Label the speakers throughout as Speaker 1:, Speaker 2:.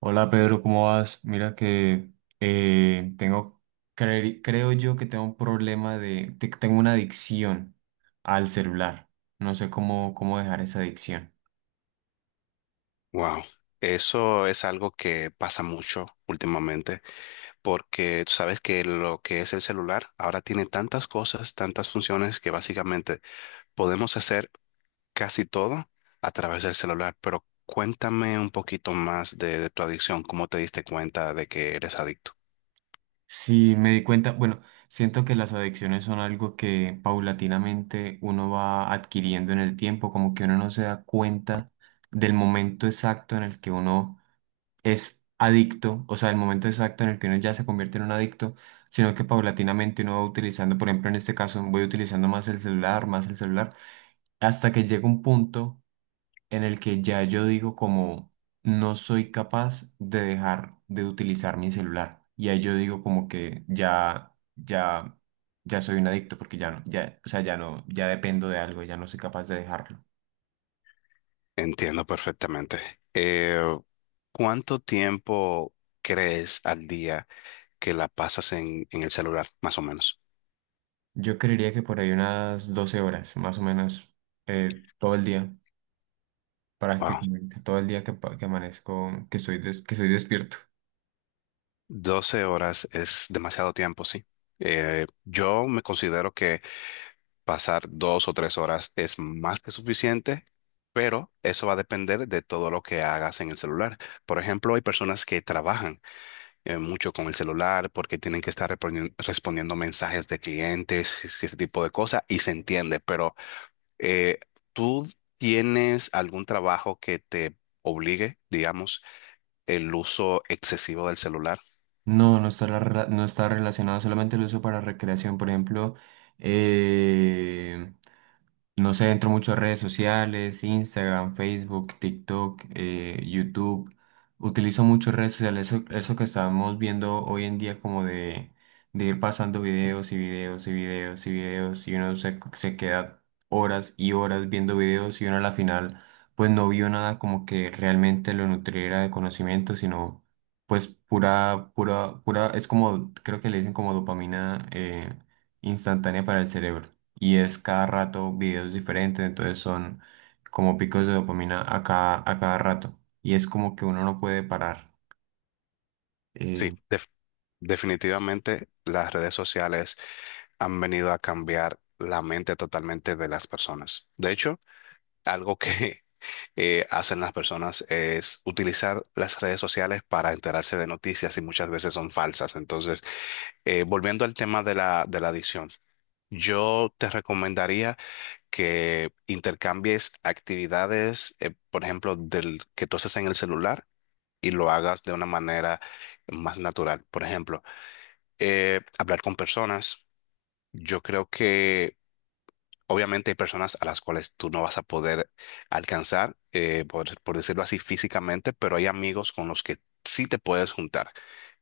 Speaker 1: Hola Pedro, ¿cómo vas? Mira que eh, tengo, creo yo que tengo un problema tengo una adicción al celular. No sé cómo dejar esa adicción.
Speaker 2: Wow, eso es algo que pasa mucho últimamente, porque tú sabes que lo que es el celular ahora tiene tantas cosas, tantas funciones que básicamente podemos hacer casi todo a través del celular. Pero cuéntame un poquito más de tu adicción, cómo te diste cuenta de que eres adicto.
Speaker 1: Sí, me di cuenta, bueno, siento que las adicciones son algo que paulatinamente uno va adquiriendo en el tiempo, como que uno no se da cuenta del momento exacto en el que uno es adicto, o sea, el momento exacto en el que uno ya se convierte en un adicto, sino que paulatinamente uno va utilizando, por ejemplo, en este caso, voy utilizando más el celular, hasta que llega un punto en el que ya yo digo como no soy capaz de dejar de utilizar mi celular. Y ahí yo digo como que ya, ya, ya soy un adicto porque ya no, ya, o sea, ya no, ya dependo de algo, ya no soy capaz de dejarlo.
Speaker 2: Entiendo perfectamente. ¿Cuánto tiempo crees al día que la pasas en el celular, más o menos?
Speaker 1: Yo creería que por ahí unas 12 horas, más o menos, todo el día.
Speaker 2: Wow.
Speaker 1: Prácticamente todo el día que amanezco, que estoy despierto.
Speaker 2: 12 horas es demasiado tiempo, sí. Yo me considero que pasar 2 o 3 horas es más que suficiente, pero eso va a depender de todo lo que hagas en el celular. Por ejemplo, hay personas que trabajan mucho con el celular porque tienen que estar respondiendo mensajes de clientes, ese tipo de cosas, y se entiende, pero eh, ¿tú tienes algún trabajo que te obligue, digamos, el uso excesivo del celular?
Speaker 1: No, no está, no está relacionado solamente el uso para recreación. Por ejemplo, eh, no sé, entro mucho a redes sociales, Instagram, Facebook, TikTok, YouTube. Utilizo mucho redes sociales, eso que estamos viendo hoy en día como de ir pasando videos y videos y videos y videos y uno se queda horas y horas viendo videos y uno a la final pues no vio nada como que realmente lo nutriera de conocimiento, sino... Pues pura, pura, pura, es como, creo que le dicen como dopamina instantánea para el cerebro. Y es cada rato videos diferentes, entonces son como picos de dopamina a cada rato. Y es como que uno no puede parar.
Speaker 2: Sí,
Speaker 1: eh,
Speaker 2: definitivamente las redes sociales han venido a cambiar la mente totalmente de las personas. De hecho, algo que hacen las personas es utilizar las redes sociales para enterarse de noticias y muchas veces son falsas. Entonces, volviendo al tema de la adicción, yo te recomendaría que intercambies actividades, por ejemplo, del que tú haces en el celular y lo hagas de una manera más natural. Por ejemplo, hablar con personas. Yo creo que obviamente hay personas a las cuales tú no vas a poder alcanzar, por decirlo así, físicamente, pero hay amigos con los que sí te puedes juntar.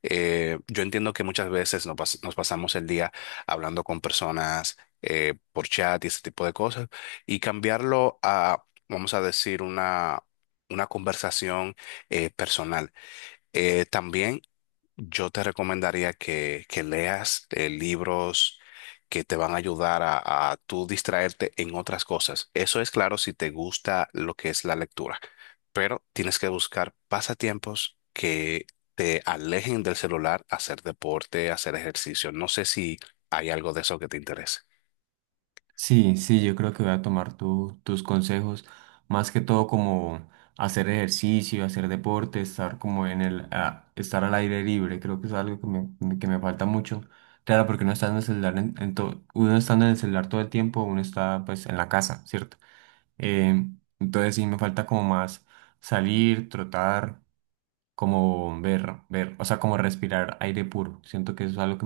Speaker 2: Yo entiendo que muchas veces nos pasamos el día hablando con personas por chat y ese tipo de cosas, y cambiarlo a, vamos a decir, una conversación personal. También yo te recomendaría que leas libros que te van a ayudar a tú distraerte en otras cosas. Eso es claro si te gusta lo que es la lectura, pero tienes que buscar pasatiempos que te alejen del celular, hacer deporte, hacer ejercicio. No sé si hay algo de eso que te interese.
Speaker 1: Sí, sí, yo creo que voy a tomar tus consejos, más que todo como hacer ejercicio, hacer deporte, estar como en estar al aire libre, creo que es algo que que me falta mucho. Claro, porque uno está en el celular, uno estando en el celular todo el tiempo, uno está pues en la casa, ¿cierto? Eh, entonces sí, me falta como más salir, trotar, como ver, o sea, como respirar aire puro. Siento que eso es algo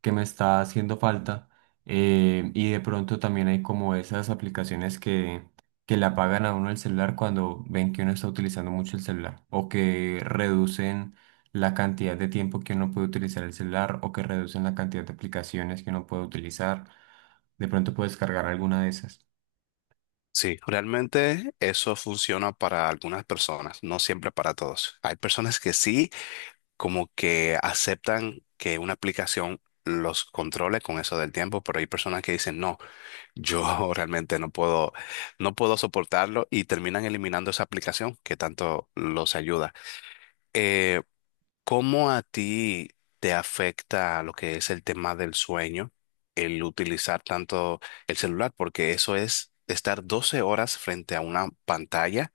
Speaker 1: que me está haciendo falta. Y de pronto también hay como esas aplicaciones que le apagan a uno el celular cuando ven que uno está utilizando mucho el celular o que reducen la cantidad de tiempo que uno puede utilizar el celular o que reducen la cantidad de aplicaciones que uno puede utilizar. De pronto puedes cargar alguna de esas.
Speaker 2: Sí, realmente eso funciona para algunas personas, no siempre para todos. Hay personas que sí como que aceptan que una aplicación los controle con eso del tiempo, pero hay personas que dicen, no, yo realmente no puedo, no puedo soportarlo y terminan eliminando esa aplicación que tanto los ayuda. Eh, ¿Cómo a ti te afecta lo que es el tema del sueño, el utilizar tanto el celular? Porque eso es estar 12 horas frente a una pantalla.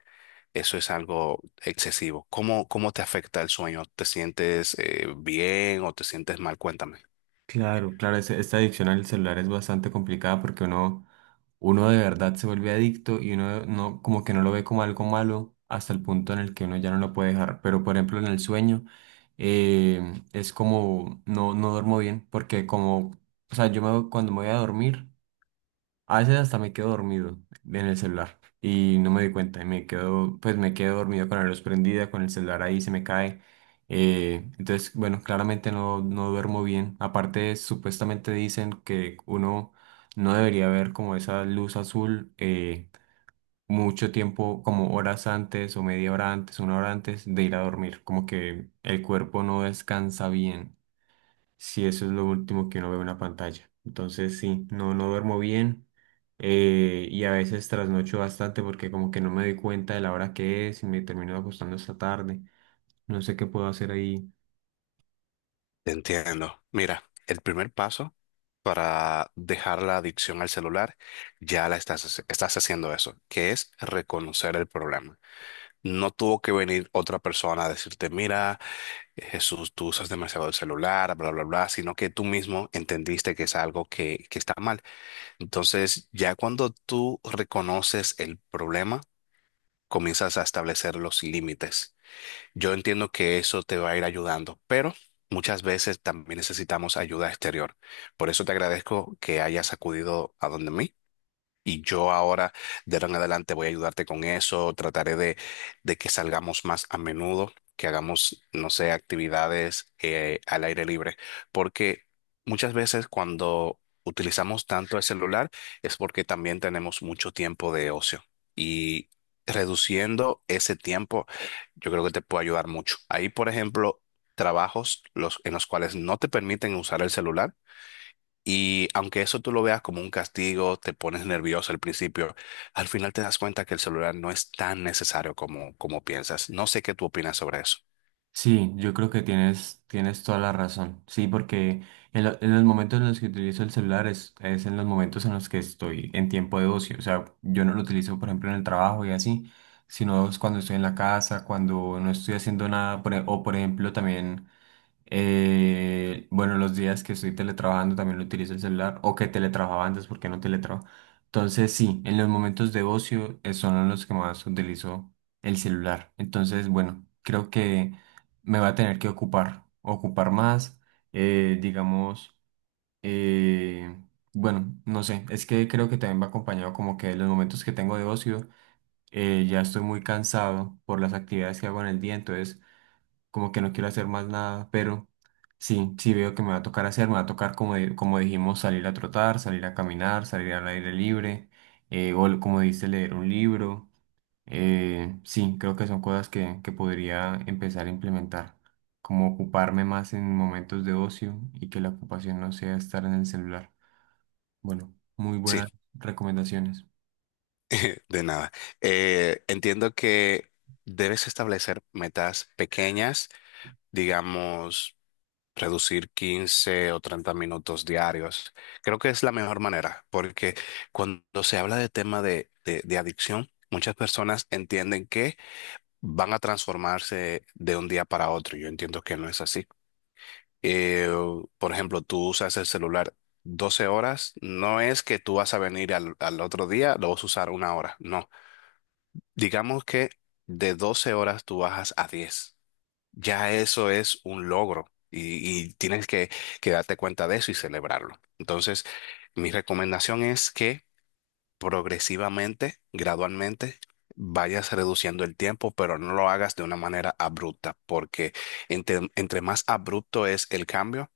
Speaker 2: Eso es algo excesivo. ¿Cómo te afecta el sueño? ¿Te sientes bien o te sientes mal? Cuéntame.
Speaker 1: Claro, claro, esta adicción al celular es bastante complicada porque uno de verdad se vuelve adicto y uno no, como que no lo ve como algo malo hasta el punto en el que uno ya no lo puede dejar. Pero por ejemplo en el sueño, es como no, no duermo bien porque como, o sea, yo me, cuando me voy a dormir a veces hasta me quedo dormido en el celular y no me doy cuenta y me quedo, pues me quedo dormido con la luz prendida, con el celular ahí se me cae. Entonces, bueno, claramente no, no duermo bien. Aparte, supuestamente dicen que uno no debería ver como esa luz azul mucho tiempo, como horas antes o media hora antes, una hora antes de ir a dormir, como que el cuerpo no descansa bien si eso es lo último que uno ve en una pantalla. Entonces, sí, no, no duermo bien, y a veces trasnocho bastante porque como que no me doy cuenta de la hora que es y me termino acostando hasta tarde. No sé qué puedo hacer ahí.
Speaker 2: Te entiendo. Mira, el primer paso para dejar la adicción al celular, ya la estás, estás haciendo eso, que es reconocer el problema. No tuvo que venir otra persona a decirte, mira, Jesús, tú usas demasiado el celular, bla, bla, bla, sino que tú mismo entendiste que es algo que está mal. Entonces, ya cuando tú reconoces el problema, comienzas a establecer los límites. Yo entiendo que eso te va a ir ayudando, pero muchas veces también necesitamos ayuda exterior. Por eso te agradezco que hayas acudido a donde mí y yo ahora, de ahora en adelante, voy a ayudarte con eso. Trataré de que salgamos más a menudo, que hagamos, no sé, actividades al aire libre. Porque muchas veces cuando utilizamos tanto el celular es porque también tenemos mucho tiempo de ocio. Y reduciendo ese tiempo, yo creo que te puede ayudar mucho. Ahí, por ejemplo, trabajos los, en los cuales no te permiten usar el celular y aunque eso tú lo veas como un castigo, te pones nervioso al principio, al final te das cuenta que el celular no es tan necesario como piensas. No sé qué tú opinas sobre eso.
Speaker 1: Sí, yo creo que tienes, tienes toda la razón. Sí, porque en los momentos en los que utilizo el celular es en los momentos en los que estoy en tiempo de ocio. O sea, yo no lo utilizo, por ejemplo, en el trabajo y así, sino es cuando estoy en la casa, cuando no estoy haciendo nada, o por ejemplo, también bueno, los días que estoy teletrabajando también lo utilizo el celular o que teletrabajaba antes porque no teletrabajo. Entonces, sí, en los momentos de ocio son en los que más utilizo el celular. Entonces, bueno, creo que me va a tener que ocupar más, eh, digamos, eh, bueno, no sé, es que creo que también va acompañado como que de los momentos que tengo de ocio. Ya estoy muy cansado por las actividades que hago en el día, entonces como que no quiero hacer más nada, pero sí, sí veo que me va a tocar hacer, me va a tocar, como, como dijimos, salir a trotar, salir a caminar, salir al aire libre, como dice, leer un libro. Sí, creo que son cosas que podría empezar a implementar, como ocuparme más en momentos de ocio y que la ocupación no sea estar en el celular. Bueno, muy
Speaker 2: Sí,
Speaker 1: buenas recomendaciones.
Speaker 2: de nada. Entiendo que debes establecer metas pequeñas, digamos, reducir 15 o 30 minutos diarios. Creo que es la mejor manera, porque cuando se habla de tema de adicción, muchas personas entienden que van a transformarse de un día para otro. Yo entiendo que no es así. Eh, por ejemplo, tú usas el celular 12 horas, no es que tú vas a venir al otro día, lo vas a usar una hora, no. Digamos que de 12 horas tú bajas a 10, ya eso es un logro y tienes que darte cuenta de eso y celebrarlo. Entonces, mi recomendación es que progresivamente, gradualmente, vayas reduciendo el tiempo, pero no lo hagas de una manera abrupta, porque entre más abrupto es el cambio,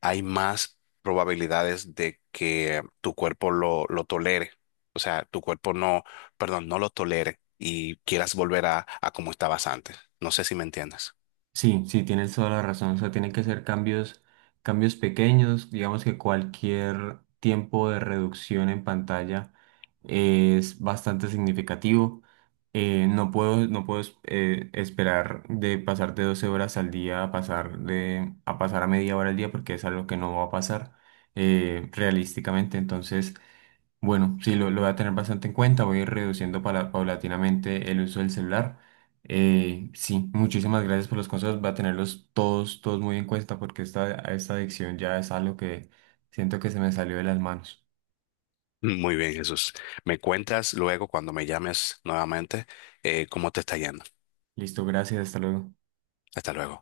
Speaker 2: hay más probabilidades de que tu cuerpo lo tolere. O sea, tu cuerpo no, perdón, no lo tolere y quieras volver a como estabas antes. No sé si me entiendes.
Speaker 1: Sí, sí, tienes toda la razón. O sea, tienen que ser cambios, cambios pequeños. Digamos que cualquier tiempo de reducción en pantalla es bastante significativo. No puedo, esperar de pasar de 12 horas al día a pasar a pasar a 1/2 hora al día porque es algo que no va a pasar, realísticamente. Entonces, bueno, sí, lo voy a tener bastante en cuenta. Voy a ir reduciendo paulatinamente el uso del celular. Sí, muchísimas gracias por los consejos. Va a tenerlos todos, todos muy en cuenta porque esta adicción ya es algo que siento que se me salió de las manos.
Speaker 2: Muy bien, Jesús. Me cuentas luego cuando me llames nuevamente cómo te está yendo.
Speaker 1: Listo, gracias, hasta luego.
Speaker 2: Hasta luego.